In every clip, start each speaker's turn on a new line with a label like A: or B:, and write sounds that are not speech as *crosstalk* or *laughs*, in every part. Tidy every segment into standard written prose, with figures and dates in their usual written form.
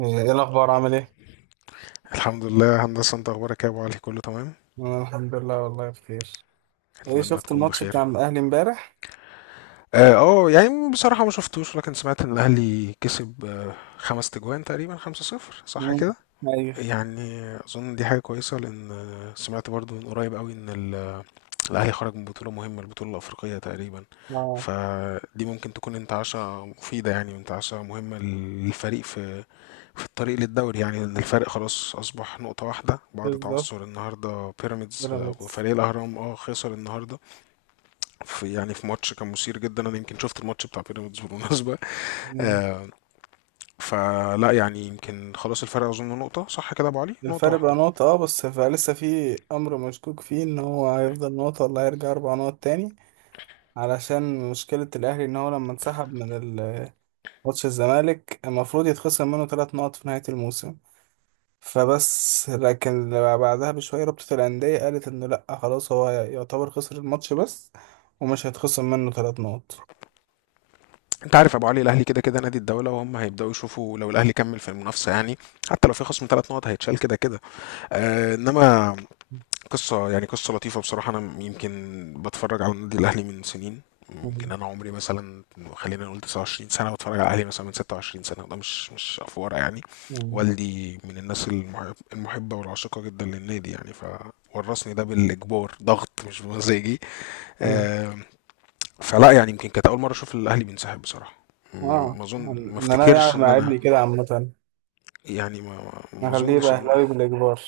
A: ايه الاخبار، عامل ايه؟
B: الحمد لله هندسة. انت اخبارك ايه يا ابو علي؟ كله تمام.
A: انا الحمد لله، والله بخير. ايه،
B: اتمنى
A: شفت
B: تكون
A: الماتش بتاع
B: بخير.
A: الاهلي امبارح؟
B: اه يعني بصراحة ما شفتوش، لكن سمعت ان الاهلي كسب خمس تجوان، تقريبا خمسة صفر صح
A: مم.
B: كده.
A: ايوه.
B: يعني اظن دي حاجة كويسة، لان سمعت برضو من قريب قوي ان الاهلي خرج من بطولة مهمة، البطولة الافريقية تقريبا.
A: اه،
B: فدي ممكن تكون انتعاشة مفيدة يعني، وانتعاشة مهمة للفريق في في الطريق للدوري، يعني لأن الفرق خلاص أصبح نقطة واحدة بعد
A: بالظبط.
B: تعثر النهاردة بيراميدز،
A: بيراميدز.
B: وفريق الأهرام اه خسر النهاردة في يعني في ماتش كان مثير جدا. أنا يمكن شفت الماتش بتاع بيراميدز بالمناسبة.
A: مم.
B: آه، فلا يعني يمكن خلاص الفرق أظن نقطة، صح كده يا أبو علي؟ نقطة
A: الفرق بقى
B: واحدة.
A: نقطة، اه، بس لسه في امر مشكوك فيه ان هو هيفضل نقطة ولا هيرجع اربع نقط تاني، علشان مشكلة الاهلي ان هو لما انسحب من ال- ماتش الزمالك المفروض يتخصم منه ثلاث نقط في نهاية الموسم. فبس لكن بعدها بشوية رابطة الأندية قالت إنه لأ، خلاص هو يعتبر خسر الماتش بس، ومش هيتخصم منه ثلاث نقط.
B: أنت عارف يا أبو علي الأهلي كده كده نادي الدولة، وهم هيبدأوا يشوفوا لو الأهلي كمل في المنافسة يعني، حتى لو في خصم ثلاث نقط هيتشال كده كده. إنما قصة، يعني قصة لطيفة بصراحة. أنا يمكن بتفرج على النادي الأهلي من سنين، يمكن
A: مم.
B: أنا عمري مثلا، خلينا نقول 29 سنة، بتفرج على الأهلي مثلا من 26 سنة، ده مش مش أفورة يعني.
A: مم.
B: والدي من الناس المحب المحبة والعاشقة جدا للنادي يعني، فورثني ده بالإجبار، ضغط مش بمزاجي.
A: مم.
B: آم، فلا يعني يمكن كانت أول مرة أشوف الأهلي بينسحب بصراحة.
A: اه،
B: ما أظن، ما
A: إن أنا
B: أفتكرش
A: يعني
B: إن
A: مع
B: أنا
A: ابني كده عامة
B: يعني ما ما
A: أخليه
B: أظنش
A: يبقى
B: إن،
A: أهلاوي بالإجبار.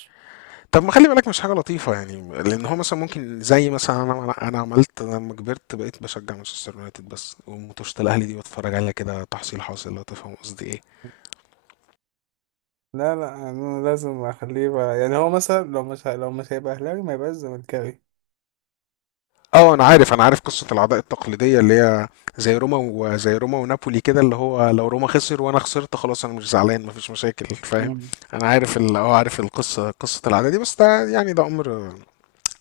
B: طب ما خلي بالك مش حاجة لطيفة يعني، لأن هو مثلا ممكن زي مثلا أنا، أنا عملت لما كبرت بقيت بشجع مانشستر يونايتد بس، وماتشات الأهلي دي بتفرج عليها كده تحصيل حاصل، لو تفهم قصدي إيه.
A: لا لا، أنا لازم أخليه يبقى، يعني هو مثلا لو مش لو مش هيبقى أهلاوي ما يبقاش زملكاوي.
B: أه أنا عارف، أنا عارف قصة العداء التقليدية اللي هي زي روما، وزي روما ونابولي كده، اللي هو لو روما خسر وأنا خسرت خلاص أنا مش زعلان، مفيش مشاكل، فاهم.
A: مم.
B: أنا عارف أه عارف القصة، قصة العداء دي، بس ده يعني ده أمر.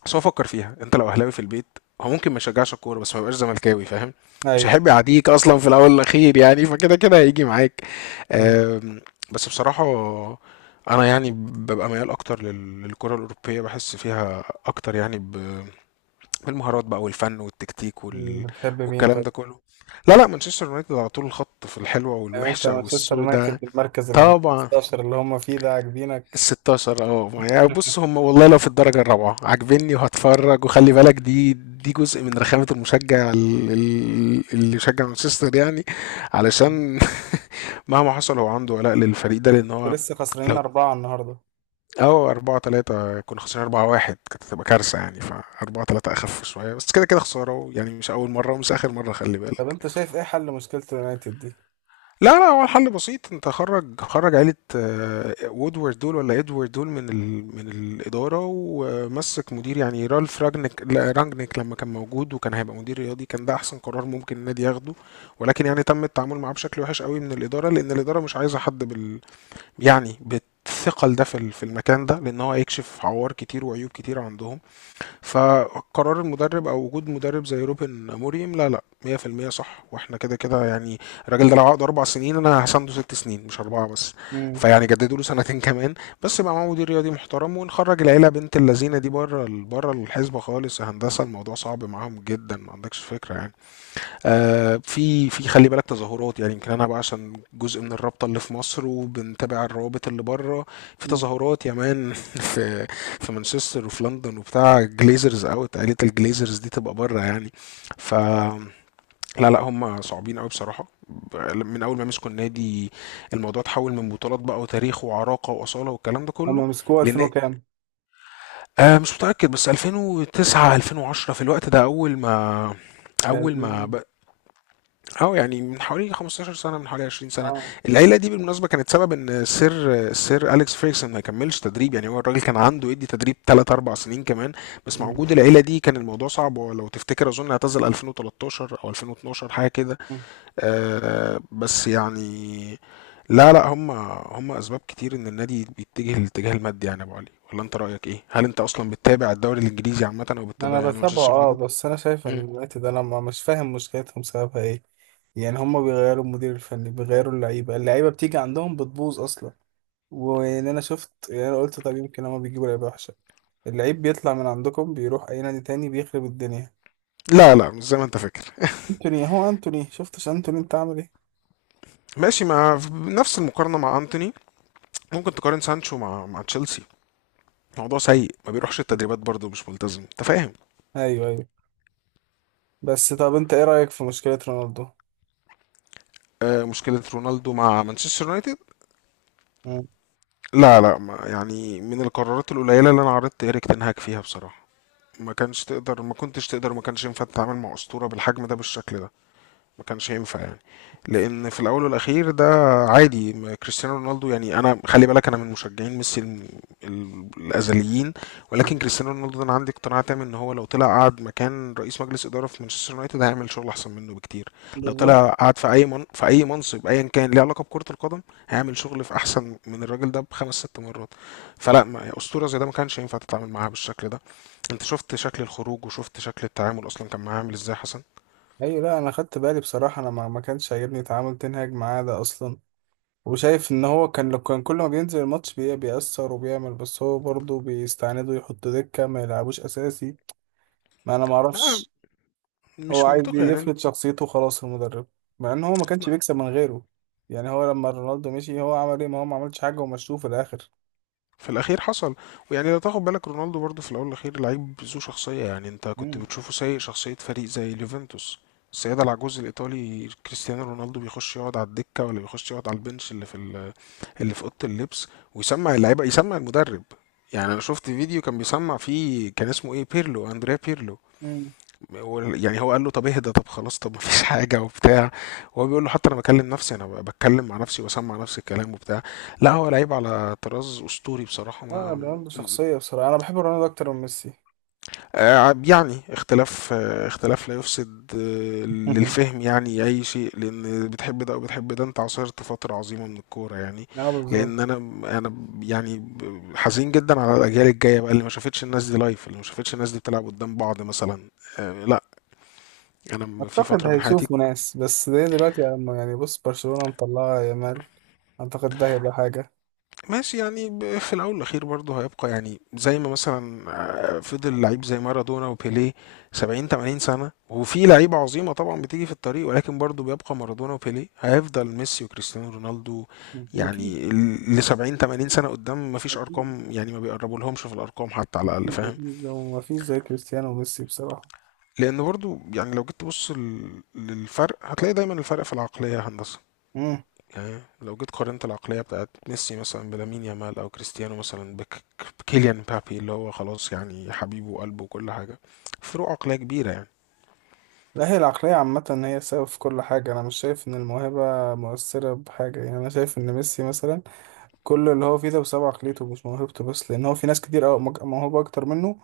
B: بس هو فكر فيها، انت لو اهلاوي في البيت هو ممكن ما يشجعش الكوره، بس ما يبقاش زملكاوي، فاهم. مش
A: أيوة.
B: هيحب يعاديك اصلا، في الاول والاخير يعني، فكده كده هيجي معاك.
A: م-
B: آم، بس بصراحه انا يعني ببقى ميال اكتر للكره الاوروبيه، بحس فيها اكتر يعني، بالمهارات بقى والفن والتكتيك
A: بتحب مين
B: والكلام
A: طب؟
B: ده كله. لا لا مانشستر يونايتد على طول الخط، في الحلوه
A: يعني أنت
B: والوحشه
A: مانشستر يونايتد،
B: والسوداء.
A: المركز ال
B: طبعا.
A: 15 اللي هم فيه ده عاجبينك؟
B: الستاشر اه، يعني بص هم
A: *laughs*
B: والله لو في الدرجة الرابعة عاجبني وهتفرج، وخلي بالك دي، دي جزء من رخامة المشجع اللي يشجع مانشستر يعني، علشان *laughs* مهما حصل هو عنده ولاء للفريق ده، لان هو
A: ولسه خسرانين
B: لو
A: أربعة النهاردة.
B: اه، أربعة تلاتة كنا خسرانين. أربعة واحد كانت هتبقى كارثة يعني، فأربعة تلاتة أخف شوية، بس كده كده خسارة يعني، مش أول مرة ومش آخر مرة خلي
A: طب
B: بالك.
A: أنت شايف إيه حل مشكلة اليونايتد دي؟
B: لا لا هو الحل بسيط، انت خرج خرج عيلة وودورد دول، ولا ادوارد دول، من من الإدارة، ومسك مدير يعني رالف راجنيك لا رانجنيك، لما كان موجود وكان هيبقى مدير رياضي، كان ده أحسن قرار ممكن النادي ياخده. ولكن يعني تم التعامل معاه بشكل وحش قوي من الإدارة، لأن الإدارة مش عايزة حد بال، يعني بالثقل ده في في المكان ده، لأن هو هيكشف عوار كتير وعيوب كتير عندهم. فقرار المدرب او وجود مدرب زي روبن موريم لا لا 100% صح، واحنا كده كده يعني الراجل ده لو عقد اربع سنين انا هسنده ست سنين، مش اربعه بس.
A: مم.
B: فيعني جددوا له سنتين *laughs* كمان، بس يبقى معاه مدير رياضي محترم، ونخرج العيله بنت اللذينه دي بره، بره الحسبه خالص يا هندسه. الموضوع صعب معاهم جدا، ما عندكش فكره يعني. في في خلي بالك تظاهرات يعني، يمكن انا بقى عشان جزء من الرابطه اللي في مصر وبنتابع الروابط اللي بره، في
A: مم.
B: تظاهرات يا مان *laughs* في في مانشستر وفي لندن وبتاع، جليزرز اوت، عائله الجليزرز دي تبقى بره يعني. ف لا لا هم صعبين قوي بصراحه، من اول ما مسكوا النادي الموضوع اتحول من بطولات بقى، وتاريخ وعراقه واصاله والكلام ده كله،
A: هما مسكوه 2000
B: لان
A: وكام؟
B: آه مش متاكد، بس 2009 2010 في الوقت ده، اول ما اول ما
A: يعني،
B: اه يعني من حوالي 15 سنة، من حوالي 20 سنة.
A: آه.
B: العيلة دي بالمناسبة كانت سبب ان سير سير أليكس فيرجسون ما يكملش تدريب يعني، هو الراجل كان عنده يدي تدريب 3 4 سنين كمان، بس مع
A: مم.
B: وجود العيلة دي كان الموضوع صعب. ولو تفتكر اظن اعتزل 2013 او 2012 حاجة كده.
A: مم.
B: آه بس يعني لا لا هم، هم اسباب كتير ان النادي بيتجه للاتجاه المادي يعني يا ابو علي. ولا انت رأيك ايه؟ هل انت اصلا بتتابع الدوري الانجليزي عامة، او
A: أنا
B: بتتابع يعني
A: بتابعه،
B: مانشستر
A: آه،
B: يونايتد؟
A: بس أنا شايف إن
B: مم.
A: اليونايتد أنا مش فاهم مشكلتهم سببها إيه. يعني هما بيغيروا المدير الفني، بيغيروا اللعيبة، اللعيبة بتيجي عندهم بتبوظ أصلا. وإن أنا شفت، يعني أنا قلت طب يمكن هما بيجيبوا لعيبة وحشة، اللعيب بيطلع من عندكم بيروح أي نادي تاني بيخرب الدنيا.
B: لا لا مش زي ما انت فاكر.
A: أنتوني، هو أنتوني شفتش أنتوني أنت عامل إيه؟
B: ماشي، مع نفس المقارنة مع أنتوني ممكن تقارن سانشو مع مع تشيلسي. موضوع سيء، ما بيروحش التدريبات برضه، مش ملتزم، انت فاهم.
A: أيوه أيوه. بس طب انت ايه رأيك في مشكلة رونالدو؟
B: آه، مشكلة رونالدو مع مانشستر يونايتد،
A: مم.
B: لا لا ما يعني، من القرارات القليلة اللي انا عرضت إيريك تنهاك فيها بصراحة. ما كانش تقدر، ما كنتش تقدر، ما كانش ينفع تتعامل مع أسطورة بالحجم ده بالشكل ده، ما كانش هينفع يعني. لان في الاول والاخير ده عادي ما كريستيانو رونالدو، يعني انا خلي بالك انا من مشجعين ميسي الازليين، ولكن كريستيانو رونالدو ده انا عندي اقتناع تام ان هو لو طلع قعد مكان رئيس مجلس اداره في مانشستر يونايتد هيعمل شغل احسن منه بكتير. لو
A: بالظبط.
B: طلع قعد في اي من في اي منصب ايا كان ليه علاقه بكره القدم، هيعمل شغل في احسن من الراجل ده بخمس ست مرات. فلا اسطوره زي ده ما كانش ينفع تتعامل معاها بالشكل ده. انت شفت شكل الخروج، وشفت شكل التعامل اصلا كان معاه عامل ازاي حسن.
A: ايوه، لا انا خدت بالي بصراحة، انا ما كانش عاجبني تعامل تنهاج معاه ده اصلا، وشايف ان هو كان لو كان كل ما بينزل الماتش بيأثر وبيعمل، بس هو برضه بيستعند يحط دكة ما يلعبوش اساسي. ما انا ما
B: لا
A: اعرفش. هو
B: مش
A: عايز
B: منطقي يعني،
A: يفرض شخصيته خلاص المدرب، مع ان هو ما كانش
B: ما-
A: بيكسب من غيره. يعني هو لما رونالدو مشي هو عمل ايه؟ ما هو ما عملش حاجة ومشوه في الاخر.
B: في الاخير حصل. ويعني لو تاخد بالك رونالدو برضو في الاول والاخير لعيب ذو شخصيه يعني، انت كنت
A: مم.
B: بتشوفه سايق شخصيه فريق زي اليوفنتوس، السيدة العجوز الإيطالي، كريستيانو رونالدو بيخش يقعد على الدكة، ولا بيخش يقعد على البنش اللي في اللي في أوضة اللبس، ويسمع اللعيبة، يسمع المدرب. يعني أنا شفت فيديو كان بيسمع فيه، كان اسمه إيه، بيرلو، أندريا بيرلو.
A: مم.
B: يعني هو قال له طب اهدى، طب خلاص، طب مفيش حاجه وبتاع، وهو بيقول له حتى انا بكلم نفسي، انا بتكلم مع نفسي وبسمع نفسي الكلام وبتاع. لا هو لعيب على طراز اسطوري بصراحه
A: لا،
B: ما
A: رونالدو
B: م-
A: شخصية بصراحة، انا بحب رونالدو اكتر من ميسي.
B: يعني اختلاف، اختلاف لا يفسد
A: *laughs*
B: للفهم، يعني اي شيء، لان بتحب ده وبتحب ده، انت عاصرت فتره عظيمه من الكوره يعني.
A: اه بالظبط.
B: لان انا، انا يعني حزين جدا على الاجيال الجايه بقى، اللي ما شافتش الناس دي لايف، اللي ما شافتش الناس دي بتلعب قدام بعض مثلا. لا انا في
A: اعتقد
B: فتره من حياتي،
A: هيشوفوا ناس، بس زي دلوقتي لما، يعني بص، برشلونة مطلعة يامال. اعتقد ده هيبقى حاجة.
B: ماشي يعني في الاول والاخير برضه هيبقى يعني زي ما مثلا، فضل لعيب زي مارادونا وبيليه 70 80 سنه، وفي لعيبه عظيمه طبعا بتيجي في الطريق، ولكن برضه بيبقى مارادونا وبيليه، هيفضل ميسي وكريستيانو رونالدو
A: اكيد.
B: يعني ل 70 80 سنه قدام، ما فيش
A: اكيد،
B: ارقام يعني، ما بيقربوا لهمش في الارقام حتى على الاقل،
A: اكيد،
B: فاهم.
A: اكيد، هو ما فيش زي كريستيانو وميسي بصراحة.
B: لان برضه يعني لو جيت تبص للفرق هتلاقي دايما الفرق في العقليه يا هندسه.
A: امم.
B: يعني لو جيت قارنت العقلية بتاعت ميسي مثلا بلامين يامال، أو كريستيانو مثلا بكيليان مبابي اللي هو خلاص يعني حبيبه وقلبه وكل حاجة، فروق عقلية كبيرة يعني.
A: لا، هي العقلية عامة هي السبب في كل حاجة. أنا مش شايف إن الموهبة مؤثرة بحاجة، يعني أنا شايف إن ميسي مثلا كل اللي هو فيه ده بسبب عقليته مش موهبته بس، لأن هو في ناس كتير أوي موهوبة أكتر منه،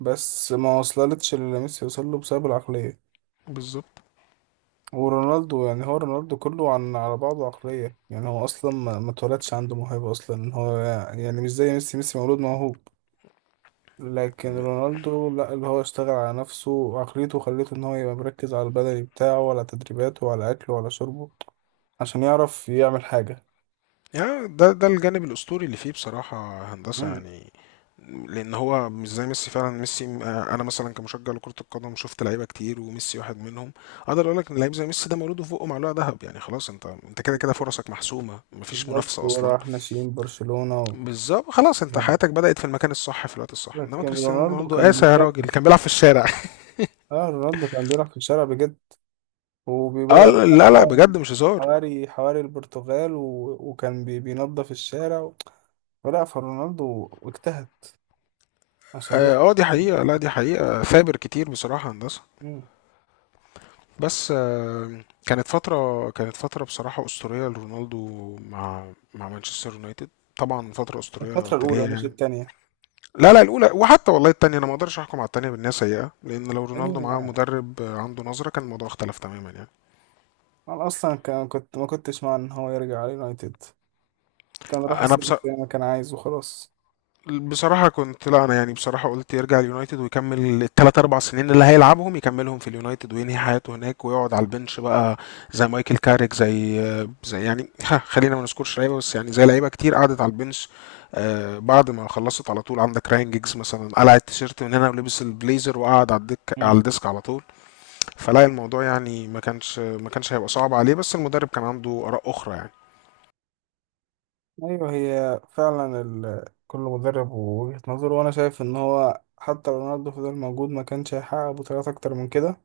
A: بس ما وصلتش اللي ميسي وصل له بسبب العقلية.
B: بالظبط.
A: ورونالدو، يعني هو رونالدو كله عن على بعضه عقلية، يعني هو أصلا ما اتولدش عنده موهبة أصلا، هو يعني مش زي ميسي. ميسي مولود موهوب، لكن
B: م-
A: رونالدو لا، اللي هو اشتغل على نفسه وعقليته خلته إن هو يبقى مركز على البدني بتاعه وعلى تدريباته وعلى أكله وعلى شربه عشان يعرف يعمل حاجة.
B: يعني ده ده الجانب الأسطوري اللي فيه بصراحة هندسة
A: مم.
B: يعني، لأن هو مش زي ميسي فعلا. ميسي أنا مثلا كمشجع لكرة القدم شفت لعيبة كتير، وميسي واحد منهم. أقدر أقول لك إن لعيب زي ميسي ده مولود وفوقه معلقة ذهب يعني، خلاص أنت، أنت كده كده فرصك محسومة، مفيش
A: بالظبط.
B: منافسة أصلا.
A: وراح ناشئين برشلونة
B: بالظبط، خلاص انت
A: يعني.
B: حياتك بدأت في المكان الصح في الوقت الصح. انما
A: لكن
B: كريستيانو
A: رونالدو
B: رونالدو
A: كان
B: قاسى يا راجل،
A: بيكافح،
B: كان بيلعب في الشارع *laughs*
A: اه رونالدو كان بيلعب في الشارع بجد.
B: اه
A: وبدأ
B: لا لا بجد مش هزار.
A: حواري حواري البرتغال وكان بينظف الشارع، ولا فرونالدو واجتهد عشان
B: اه
A: يوصل.
B: دي حقيقة، لا دي حقيقة، ثابر كتير بصراحة يا هندسة.
A: مم.
B: بس آه، كانت فترة، كانت فترة بصراحة أسطورية لرونالدو مع مع مانشستر يونايتد، طبعا فترة أسطورية
A: الفترة الأولى
B: تالية
A: مش
B: يعني.
A: التانية.
B: لا لا الأولى، وحتى والله التانية أنا ما أقدرش أحكم على التانية بأنها سيئة، لأن لو رونالدو
A: التانية
B: معاه مدرب عنده نظرة كان الموضوع اختلف تماما يعني.
A: أنا أصلا كان كنت ما كنتش مع إن هو يرجع على اليونايتد، كان راح
B: أنا بص...
A: السيتي زي ما كان عايز وخلاص.
B: بصراحة كنت، لا أنا يعني بصراحة قلت يرجع اليونايتد ويكمل التلات أربع سنين اللي هيلعبهم، يكملهم في اليونايتد وينهي حياته هناك، ويقعد على البنش بقى زي مايكل كاريك، زي يعني ها خلينا ما نذكرش لعيبة، بس يعني زي لعيبة كتير قعدت على البنش آه بعد ما خلصت على طول. عندك راين جيجز مثلا قلع التيشيرت من هنا ولبس البليزر وقعد على الدك، على
A: مم.
B: الديسك على طول. فلا الموضوع يعني ما كانش هيبقى صعب عليه، بس المدرب كان عنده آراء أخرى يعني.
A: أيوه، هي فعلا كل مدرب ووجهة نظره، وأنا شايف إن هو حتى لو رونالدو فضل موجود ما كانش هيحقق بطولات أكتر من كده.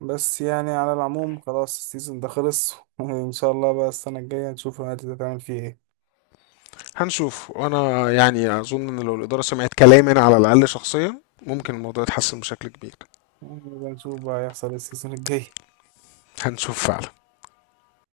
A: بس يعني على العموم خلاص السيزون ده خلص، *laughs* وإن شاء الله بقى السنة الجاية نشوف النادي ده تعمل فيه إيه.
B: هنشوف، وانا يعني اظن ان لو الاداره سمعت كلامي انا على الاقل شخصيا ممكن الموضوع يتحسن بشكل كبير.
A: نبقى نشوف بقى هيحصل إيه السيزون الجاي.
B: هنشوف فعلا.